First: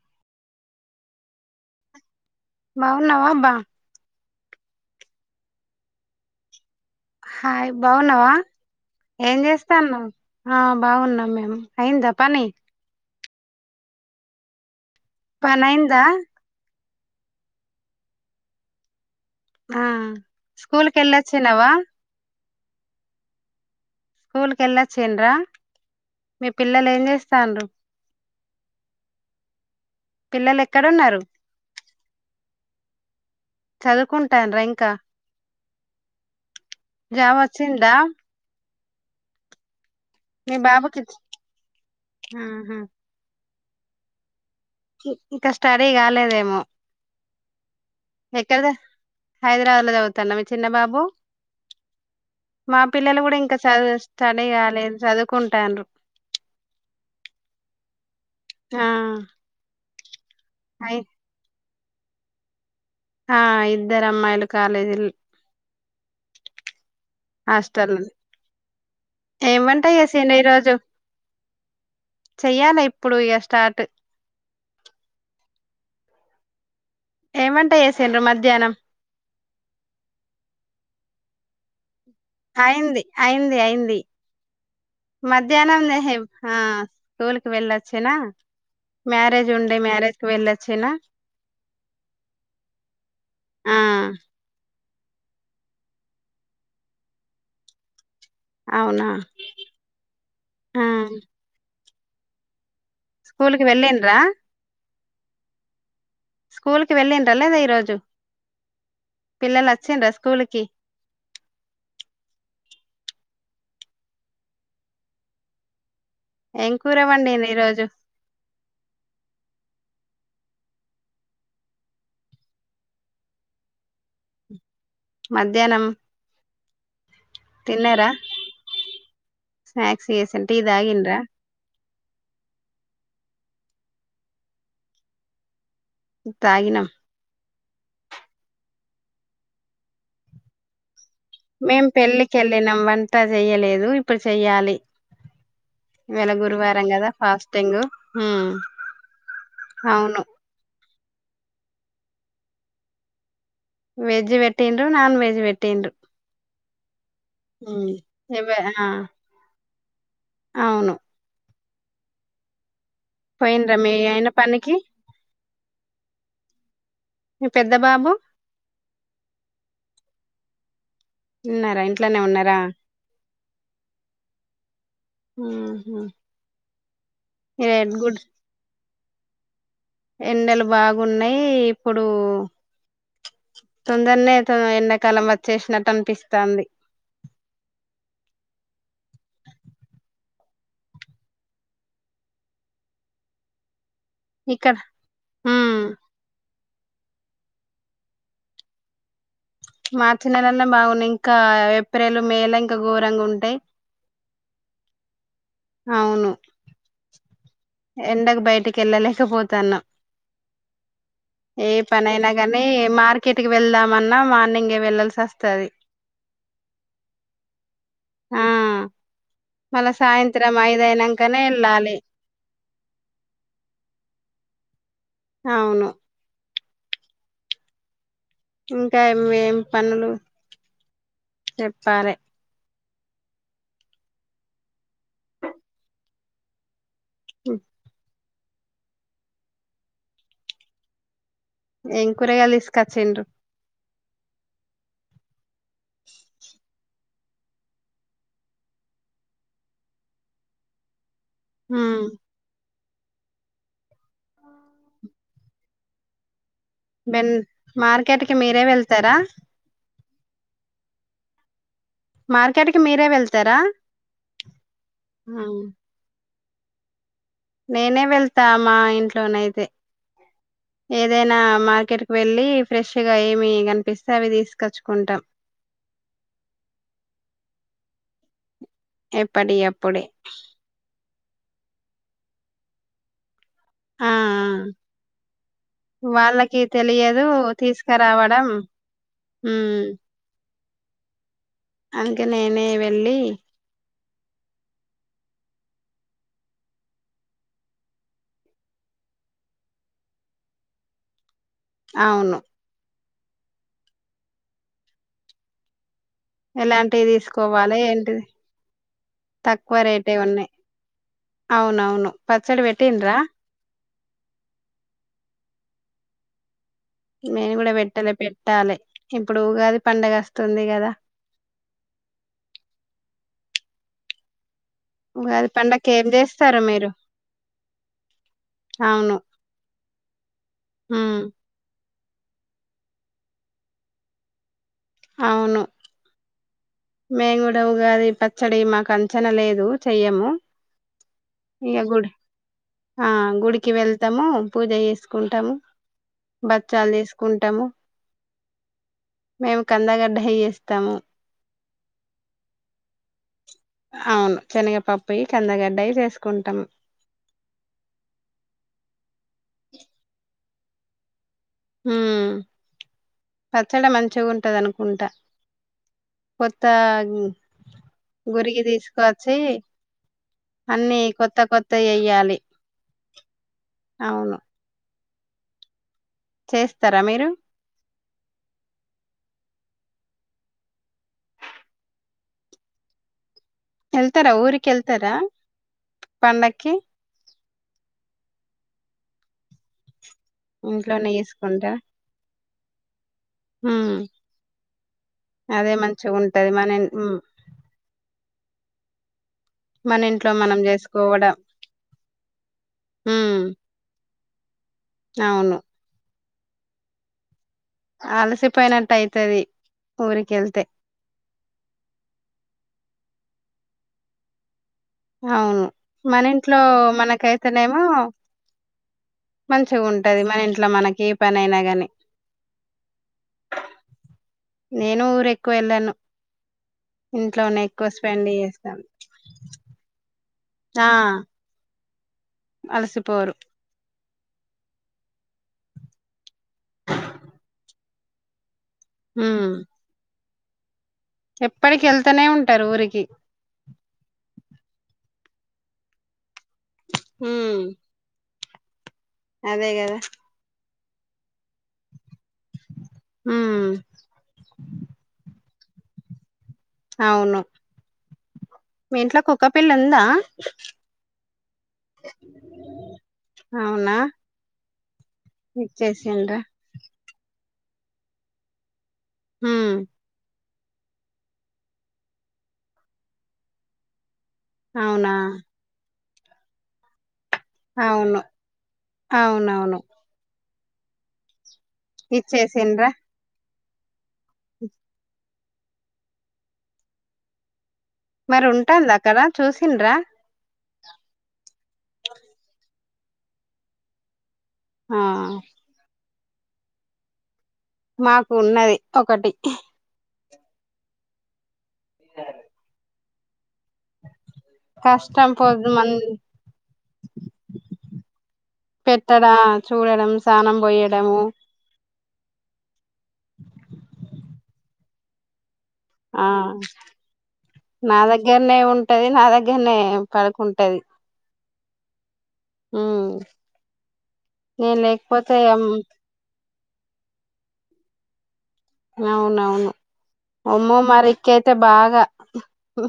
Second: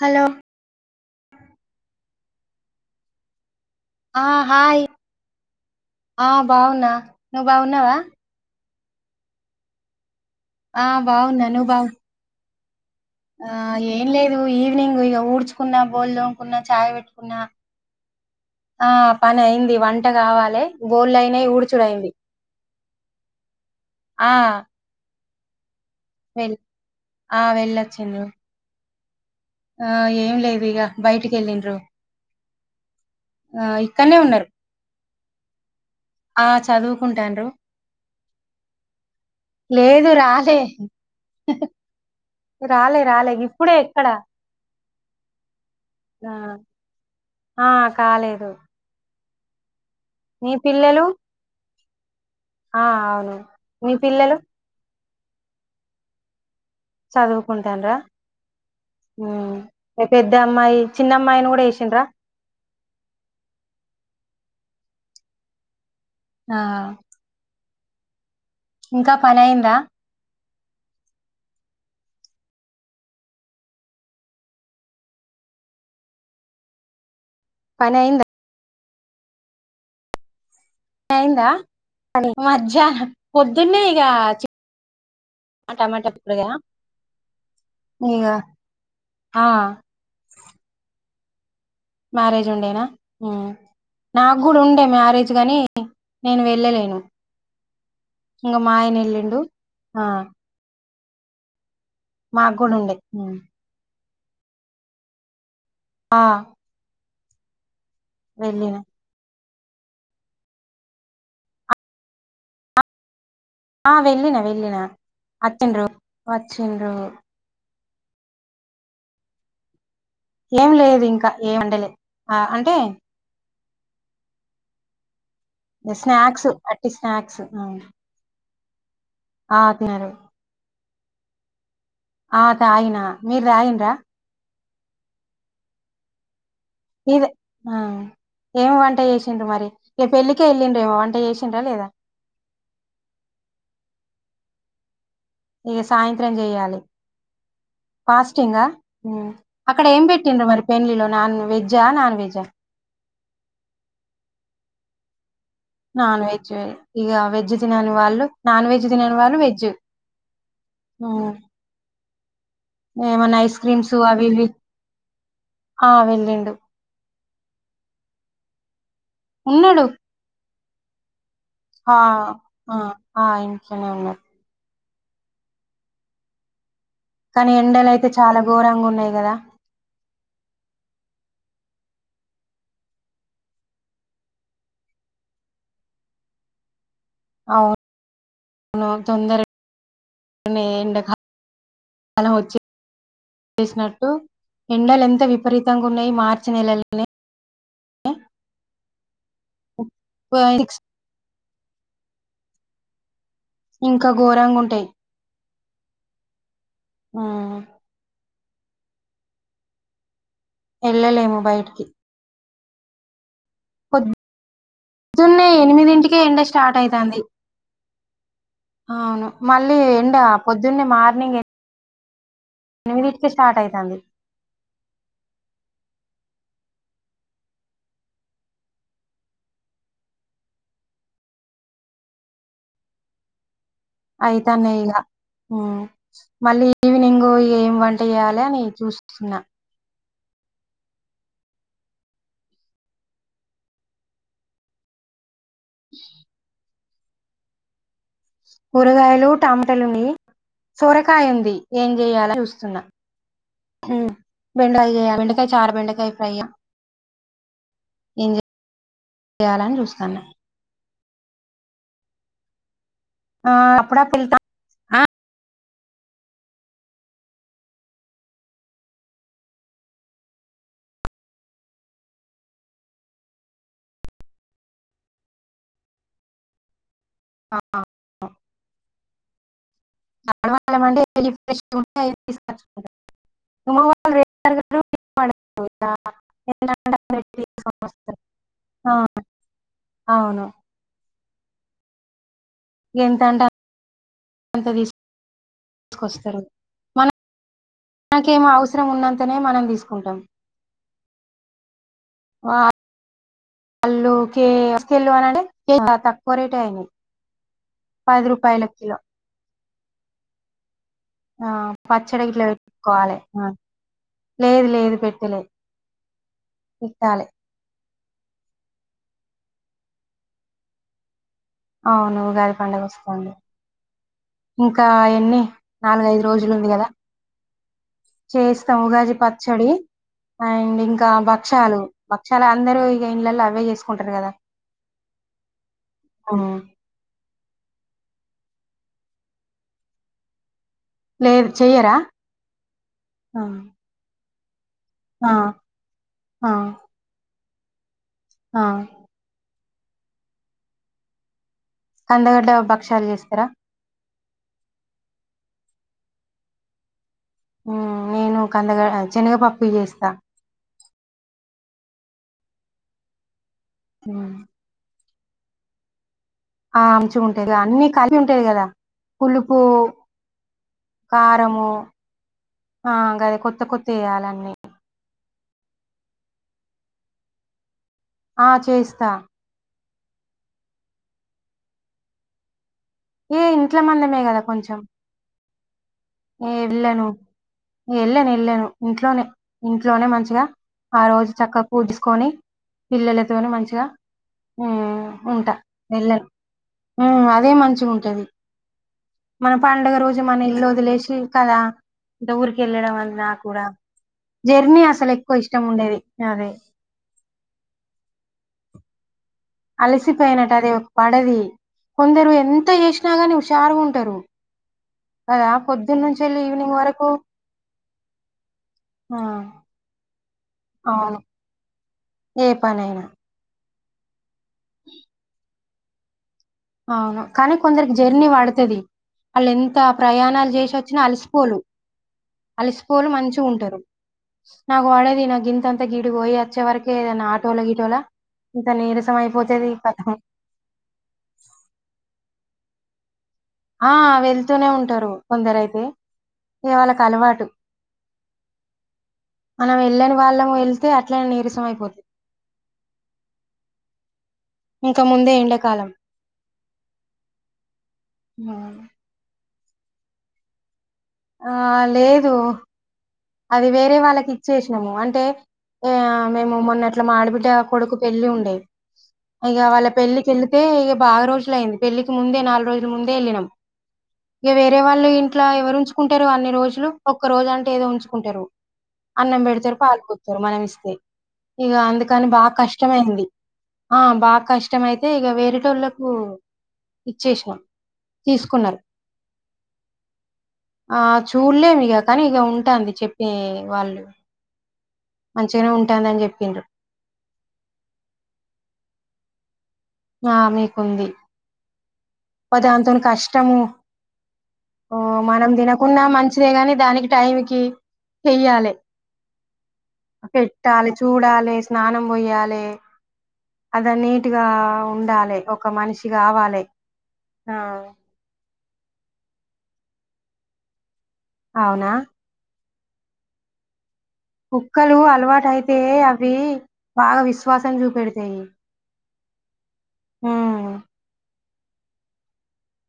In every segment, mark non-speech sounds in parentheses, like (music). Hello బావున్నావా అబ్బా ఆ హాయ్ ఆ బావున్నా హాయ్ బావున్నావా ఏం చేస్తానవ్ ఆ బాగున్నాం బాగున్నా మేము నువ్వు బాగు అయిందా పని ఆ ఏం లేదు ఈవినింగ్ ఇక పని ఊడ్చుకున్నా అయిందా బోల్ దోముకున్నా చాయ్ పెట్టు నా ఆ పని అయింది ఆ వంట కావాలే స్కూల్ కి బోళ్ళయినాయి వెళ్ళొచ్చినవా ఊడ్చుడైంది స్కూల్ కెలచిన్ న్రా మీ వెళ్ పిల్లలు ఏం ఆ చేస్తరు వెళ్ళొచ్చిండ్రు ఆ ఏం పిల్లలు లేదు ఇగా ఎక్కడున్నారు బయటికి ఎళ్ళిడ్రు చదువుకొంటన్నారా ఇంకా ఆ జాబ్ చదువుకుంటాండ్రు వచ్చిందా లేదు మీ రాలే బాబుకి ఆహా రాలే రాలే ఇప్పుడే ఎక్కడ ఇంకా స్టడీ ఆ కాలేదేమో ఆ కాలేదు ఎక్కద హైదరాబాద్ లా చదువుతండా మీ చిన్న బాబు మా ఆ పిల్లలు అవును కూడా ఇంకా మీ చదువు పిల్లలు స్టడీ కాలేదు చదువుకుంటరు చదువుకుంటాన్ రా ఆ పెద్ద అమ్మాయి అయి చిన్న అమ్మాయిని కూడా ఎసిండ్రా ఆ ఇద్దరు అమ్మాయిలు కాలేజీల్ ఆ హస్టల్ ఇంకా పని ఏం అయిందా వంట చేసిన్ర్రు ఈరోజు చెప్ చెయ్యాలే ఇప్పుడు ఇగా స్టార్ట్ ఏంవంట పని చేసిండ్రు అయిందా మధ్యాహ్నం అయిందా పని అయింది మధ్యహ్న అయింది పొద్దున్నే అయింది ఇక మధ్యాహ్నం నహీ స్కూల్కివెళ్ళొచిన ఇక ఆ మ్యారేజ్ ఉండే మ్యారేజ్కి వెళ్ళొచినా మ్యారేజ్ ఉండేనా హమ్ ఆ మాక్ కూడా ఉండే మ్యారేజ్ కాని నేను వెళ్ళలేను ఇంగా మా అయన అవునా వెల్ళిండు ఆ అ మాక్ కూడా ఉండే స్కూల్కి వెళ్ళిన్రా స్కూల్ కి వెళ్ళిండ్రా లేదా ఈ రోజు వెళ్లినా పిల్లలు వచ్చింరా స్కూల్కి ఆ వెళ్ళిన వెళ్ళిన అచిన్రు ఏం కూరవండిరు ఈ రోజు ఏమి లేదు ఇంకా ఏ వండలే ఆ అంటే మధ్యాహ్నం స్నాక్స్ అటి స్నాక్స్ ఆ తిన్నారా తినరు. స్నాక్స్ చేసి టీ తాగిన్రా ఆ తాగినా మీరు తాగిన్రా తాగినం ఆ ఏమి వంట చేసిండ్రి మరి ఏ పెళ్ళికే వెళ్ళిండ ఏమ వంట చేసిండ్రా మేం లేదా? పెళ్ళికి వెళ్ళినం వంతా చెయలేదు ఇప్పుడు చెయ్యాలి ఇక సాయంత్రం ఇవాళ చెయాలే గురువారం కదా ఫాస్టింగ్ ఉమ్, ఫాస్టింగ్ అక్కడ ఏం అవును పెట్టిండ్ర మరి పెళ్లిలా నాన్ వెజ్ ఆ నాన్ వెజ్ ఆ వెజ్ పెట్టిర్రు నాన్ వెజ్ పెట్టిన్రు నాన్ వెజ్ ఇక వెజ్ ఉమ్, తినని వాళ్ళు ఇవ నాన్ ఆ వెజ్ తినని వాళ్ళు వెజ్ అవును ఉ ఏమన్నా ఐస్ పోయిండ్రా క్రీమ్స్ మీ అవి ఆయన ఇవి పనికి ఆ వెళ్ళిండు మీ పెద్ద బాబు ఉన్నాడు ఉన్నారా ఇంట్లోనే ఉన్నారా ఆ ఇంట్లా నే ఉన్నారు. ఉహు కానీ ఇదే ఎండలు అయితే గుడ్ చాలా ఘోరంగా ఉన్నాయి కదా ఎండలు బాగున్నాయి, ఇప్పుడు తొందరనే తను ఎండాకాలం వచ్చేసినట్టు అనిపిస్తాది. అవును అవును తొందర కానీ ఎండ కాలం వచ్చిసినట్ ఇక్కడ ఎండలు ఎంత ఉమ్ విపరీతంగా ఉన్నాయి మార్చి నెలలోనే మార్చి నెలల్లో బాగున్నాయి ఇంకా ఏప్రిల్ మే లా ఇంకా ఘోరంగా ఉంటు ఇంకా ఘోరంగ ఉంటాయి. అవును మ్మ్ ఎండకు బయటికి వెళ్ళలేకపోతాన్నం, వెళ్ళలేము బయటికి ని మార్కెట్ కి వెళ్దామన్నా మార్నింగ్ పొద్దున్నే ఎనిమిదింటికే ఎండ స్టార్ట్ అవుతుంది, ఆ అవును మళ్ళీ మళ్ళా ఎండా సాయంత్రం పొద్దున్నే మార్నింగ్ ఐదయినంకనే వెళ్ళాలి ఎనిమిది ఇంటికే స్టార్ట్ అయితంది. అవును ఇంకా ఏం పనులు చెప్పాలే అయితన్నా ఇగా మళ్ళీ ఈవినింగ్ ఏమి వంట చేయాలి. యాలని చూస్తున్నా, ఏం కూరకాయలు తీస్కోచిరు, (unintelligible) కూరగాయలు టమాటలుని, సొరకాయ ఉంది ఏం ఉమ్ చెయాల చూస్తున్నా. బెండకా బెండకాయ చారు, బెండకాయ ఫ్రై బెన్ మార్కెట్కిి మీరే వెళ్తారా, తను మార్కెట్కిి మీరే ఆ వెళ్తారా, అప్పుడప్పుడు వెళ్తా నేనే వెళ్తా మా ఇంట్లోనయితే, (unintelligible) ఏదైనా మార్కెట్కి వెళ్ళి ఫ్రెష్గా ఏమి కనిపిస్తే అవి తీసుకొచ్చుకుంటాం, ఆ ఎప్పటి అపు (unintelligible) ఆ ఆ (unintelligible) వాళ్ళకి ఎంత అంటే అంత తెలియదు తీసుకొని వస్తారు. తీసాకరావడం, ఆ, హు అవును అందుకే నేనే వెళ్ళి ఎంత తీసు తీసుకొస్తారు మనం మనకేమో అవసరం ఉన్నంతనే మనం తీసుకుంటాం, అవును అలు కే కిలు అంటే త ఎలాంటివి తీసుకోవాలి ఏంటి రూపాయల కిలో తక్కువ రేటే ఉన్నాయి. ఆ అవునవును పచ్చడి గిట్ల పెట్టుకోవాలి. పెట్టిండ్రా లేదు లేదు పెట్టలే పెట్టాలి మీము కూడా పెట్టాలే పెట్టాలి ఇప్పుడు ఉగాది పండగ వస్తుంది కదా, అవును ఉగాది పండుగ వస్తంది. ఇంకా ఎన్నీ ఉగాది పండగకి ఏం నాలుగైదు రోజులు చేస్తారు ఉంది. కదా మీరు చేసిన ఉగాది అవును పచ్చడి అండ్ ఇంకా హ్మ్ భక్షాలు భక్షాలు అందరూ ఇగా ఇంళ్లలో అవే చేసుకుంటారు, కదా అవును ఊ మేంగడ గాది పచ్చడి మాకు అంచనా లేదు చెయ్యము లేదు ఇగ చెయ్యరా గుడ్ ఆ గుడికి వెళ్తాము పూజ ఆ జేసుకుంటాము ఆ బచ్చాలు చేసుకుంటాము ఆ మేము కందగడ్డయ్య చేేస్తాము కందగడ్డ భక్ష్యాలు చేస్తారా అవును శనగ పప్పు కందగడ్డయి చేసుకుంటాము నేను కందగడా చనగపప్పు యి చేస్తా ఉమ్ పచ్చడి మంచిగా ఉమ్. ఉంటది అనుకుంటా ఆ అంచుగా ఉంటాది కదా అన్ని కలిపి ఉంటాయి గురికి కదా తీసుకొచ్చి పులుపు అన్ని కొత్త కారము కొత్తయి ఎయ్యాలి ఆ గది కొత్త కొత్త అవును వేయాలన్నీ చేస్తారా మీరు ఆ చేస్తా ఇగ ఇంట్ల మందమే ఎళ్తారా కదా కొంచెం ఊరికెళ్తారా ఏ పండక్కి ళ్ళను ఏళ్ళను ఎళ్ళాను ఇంట్లోనే ఇంట్లోనే మంచి ఆ ఇంట్లోనే రోజు చక్కగా చేసుకుంటారా పూడ్జుకొని పిల్లలతోనూ మంచిగా హ్మ్ ఉమ్ ఉంటా అదే వెళ్ళను మంచిగుంటది మన ఇన్ ఉ హ్మ్ అదే మంచిగ ఉంటది మన పండుగ రోజు ఇంట్లో మన మనం ఇల్లు వదిలేసి చేసుకోవడం కదా ఇంత ఊరికి వెళ్ళడం వల్ల నా హ్మ్ కూడా జర్నీ అసలు ఎక్కువ అవును ఇష్టం ఉండేది అదే ఆలసిపోయినట్ట్టాయి అలసిపోయినట్టు అది ఒక పడది కొందరు ఎంత చేసినాగానివుషారుగా ఉంటారు కదా! అవును మన పొద్దున్నుంచెల్లి ఇంట్లో ఈవినింగ్ వరకు మనకైతేనేమో ఆ! మంచిగా ఉంటది మన ఇంట్లో మనకి ఏ అవును. పని అయినా గా ని ఏ పనైనా నేను ఊరు ఎక్కువ వెళ్ళాను అవును కానీ ఇంట్లోనే ఎక్కువ కొందరికి స్పెండ్ జర్నీ వాడుతుది చేస్తాను వాళ్ళు ఎంత ప్రయాణాలు చేసి ఆ! వచ్చిన అలసిపోలు అలిసిపోలు అలసిపోరు మంచి ఉంటారు నాక్ వడేది నాకు గింత తే గీడికి ఓయ్ వచ్చేవరకే ఏదన్న ఆటోల గీటోలా ఇంత నీరసం ఉమ్ అయిపోతేది ఈ కథం ఎప్పటికి ఎళ్తానే ఉంటారు ఊరికి ఆ వెళ్తూనే ఉంటారు కొందరు అయితే ఇవాళకు అలవాటు ఉమ్ అదే మనం కదా వెళ్ళని వాళ్ళం వెళ్తే అట్లనే నీరస ఉమ్ ఇంక ముందే ఎండకాలం అవును ఉమ్. మీ ఇంట్లో కుక్క పిల్ళ ఉందా ఆ లేదు అది వేరే అవునా వాళ్ళకి ఇచ్చేసినాము అం టే ఆ ఇచ్చేసిండ్రా మేము మొన్న అట్ల మాఆడబిడ్డ కొడుకు పెళ్లి ఉండేవి ఇగ ఉమ్ వాళ్ళ పెళ్లికేళ్లి అయితే ఇక బాగా రోజులు అయింది పెళ్లిికి ముందే నాలుగు రోజుల ముందే ఎ ళ్ళినం ఇగ వేరే వాళ్ళ అవునా ఇంట్ల ఎవరుంచుంటారు అన్ని రోజులు ఒక్క రోజు అంటే ఏదో ఉంచు అవును ఉంటరు అన్నం పెడతారు అవునవును పాలు పోతారు మనం ఇస్తే ఇక అందుకని బాగ ఇచ్చేసిండ్రా కష్టమయింది ఆ బాగా కష్టమ అయితే ఇక వేరే టోళ్లకు ఇచ్చేసిసాం మరి ఉంటన్ ద అక్కడ చూసిండ్రా ఆ చూడలేము ఇక కానీ ఇక ఉంటుంది చెప్పే వాళ్ళు ఆ మంచిగానే ఉంటాందని చెప్పిండ్రు మాకు ఉన్నది ఒకటి ఆ మీకుంది అబ్బా దాంతోనీ కష్టము ఓ కష్టం మనం పొద్దు మం తినకున్న మంచిదే కాని దానికి టైంకి చెయ్యాలే పెట్టడా చూడడం స్నానం పెట్టాలి పోయడము చూడాలి స్నానం పోయ్యాలి అద నీట్గా ఉండాలి ఒక మనిషి ఆ కావాలే నా దగ్గరనే ఉంటది నా దగ్గరనే పడుకుంటది అవునా ఉమ్ నేను కుక్కలు లేకపోతే అలవాట అమ్- అయితే అవి బాగా విశ్వాసం చూపెడతాయి అవునవును ఉమ్ ఒమ్మో మరి రిక్కి అయితే బాగా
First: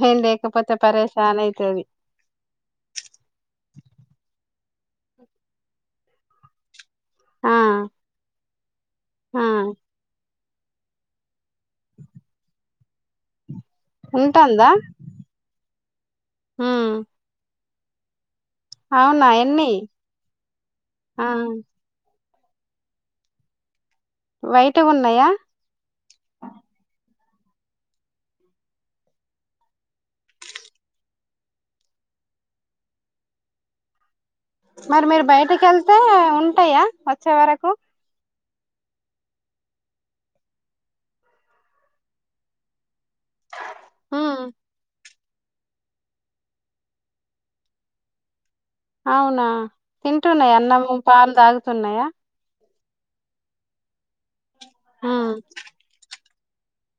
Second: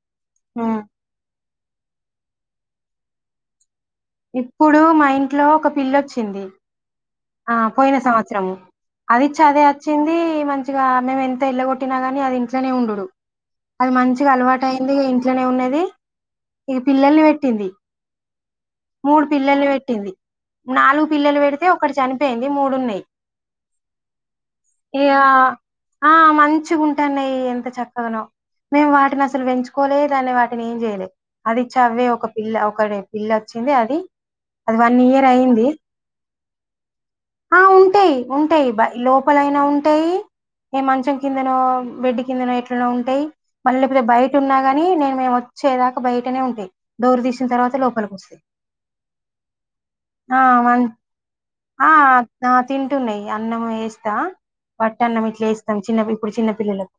మేం లేకపోతే ఉమ్ పరేేశాన్ అయితుది ఇప్పుడు మా ఇంట్లో ఒక పిల్లొచ్చింది ఆ పోయిన సంవత్సరము ఆ అదిచాధే వచ్చింది మంచిగా మేము ఎంత ఇళ్ళగొట్టినా గాని అది ఇంట్లోనే ఉండుడు అది మంచిగా అలవాటు ఉంటందా అయింది ఇక ఇంట్లోనే ఉన్నది ఇగా ఉమ్ పిల్లల్ని పెట్టింది మూడు అవునా పిల్లలు ఎన్ని పెట్టింది నాలుగు ఆ పిల్లలు పెడితే ఒకటి చనిపోయింది మూడున్నాయి వైట్గా ఇగా ఉన్నాయా ఆ మంచి ఉంటాన్నాయి ఎంత చక్కగానో మేము వాటిని అసలు పెంచుకో దాన్ని వాటిని ఏం చేయలేదు అది చవ్వే ఒక పిల్ల ఒక పిల్లచ్చి అది అది వన్ మరి మీరు ఇయర్ బయటికి అయింది వెళ్తే ఉంటాయా వచ్చే ఆ వరకు ఉంటాయి ఉంటాయి లోపలైనా ఉంటాయి ఏ మంచం కిందనో బెడ్డు కిందనో ఎట్లనో ఉంటా లేకపోతే బయట ఉమ్ ఉన్నాగాని నేను మే వచ్చేదాక బయటనే ఉంటాయి డోర్ తీసిన తర్వాత లోపలికి వస్తాయి అవునా ఆ తింటున్నయ్ మన్ అన్నము పాలు తాగు ఆ తింటున్నాయి అన్నం వేస్తా వట్ట అన్నం ఉమ్ ఇట్లా వేస్తాం చిన్నపి చిన్న పిల్లలకు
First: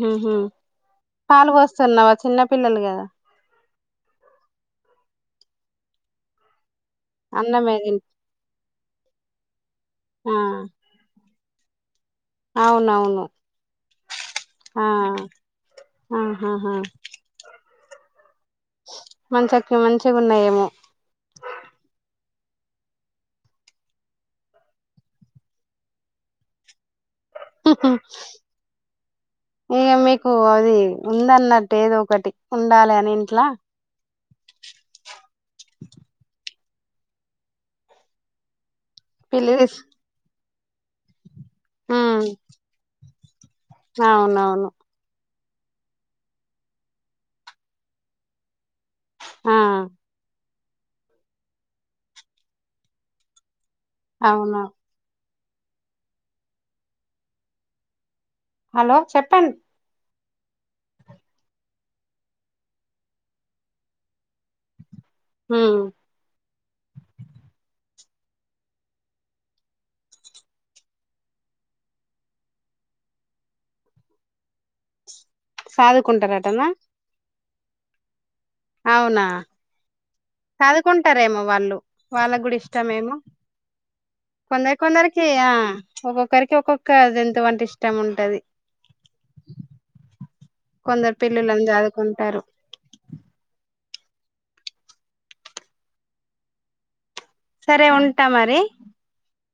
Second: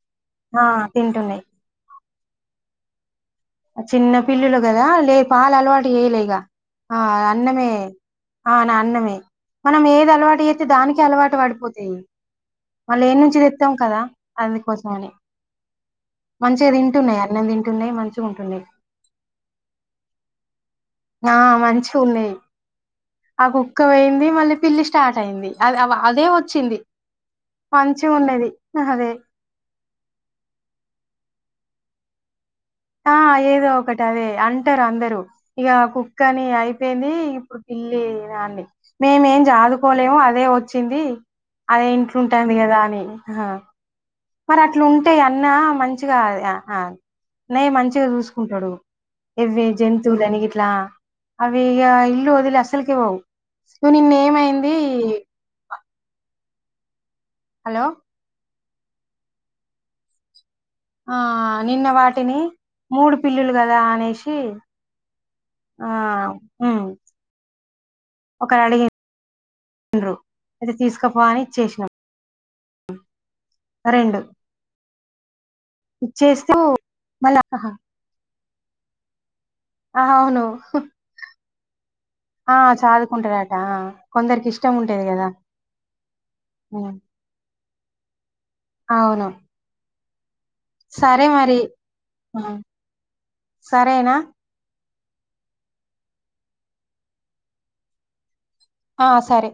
హుహు ఆ తింటున్నాయి పాలుపోస్తున్నావా చిన్న పిల్లలు కదా చిన్న పిల్లులు కదా లే పాలు అలవాటు చేయలే ఇగ అన్నమే అన్నమే మనం ఏది ఆ అలవాటు చేస్తే దానికి అలవాటు పడిపోతాయి మళ్ళ అవునవును ఏనుంచి తెత్తాం కదా ఆ అందుకోసమని మంచిగా తింటున్నాయి అన్నం తింటున్నాయి మంచి మంచక మంచిగా ఉన్నాయేమో ఆ మంచిగున్నాయి ఆ కుక్క పోయింది మళ్ళీ పిల్లి స్టార్ట్ అయింది అది అదే వచ్చింది మంచిగా ఉన్నది అదే ఇగా మీకు అది ఉందన్నట్టు ఏదో ఒకటి ఉండాలి అని ఆ ఇంట్లా ఏదో ఒకటి అదే అంటరు అందరూ ఇగ కుక్క అని అయి ఏంది ఇప్పుడు పిల్లి నాండి. మేమేం పిలిస్ సాదుకోలేము అదే వచ్చింది. అదే ఉమ్, ఇంట్లఉంటాంది కదా అని అవునవును. ఆ మంచిగా ఆ ఆ అన్నయ్య మంచిగా చూసుకుంటాడు. ఆ ఇవి జంతువులను గిట్లా అవి ఇగ ఇల్లు వదిలి అసలుకే పోవు. నిన్న అవును ఏమైంది. హలో హలో చెప్పండి. ఆ నిన్న వాటిని మూడు పిల్లులు కదా అనేసి ఉ ఒకరు అడిగిండ్రు అయితే తీసుకుపో అని ఇచ్చేసినాం. రెండు ఇచ్చేస్తూ సాదుకుంటారటనా మళ్ళ అవునా అవును సాదుకుంటారేమో వాళ్ళు. వాళ్ళకు ఆ కూడా ఇస్టమ్ ఏమో చదువుకుంటారట ఆ కొందరికి ఇష్టం ఉంటది కొందరికి కదా ఆ ఒక్కొక్కరికి ఒక్కొక్క ఉమ్, జంతువంటే ఇష్టం ఉంటది. అవును. కొందరు సరే మరి పిల్లులను ఆ చదువుకుంటారు సరేనా. సరే ఉంటా మరి. ఆ సరే.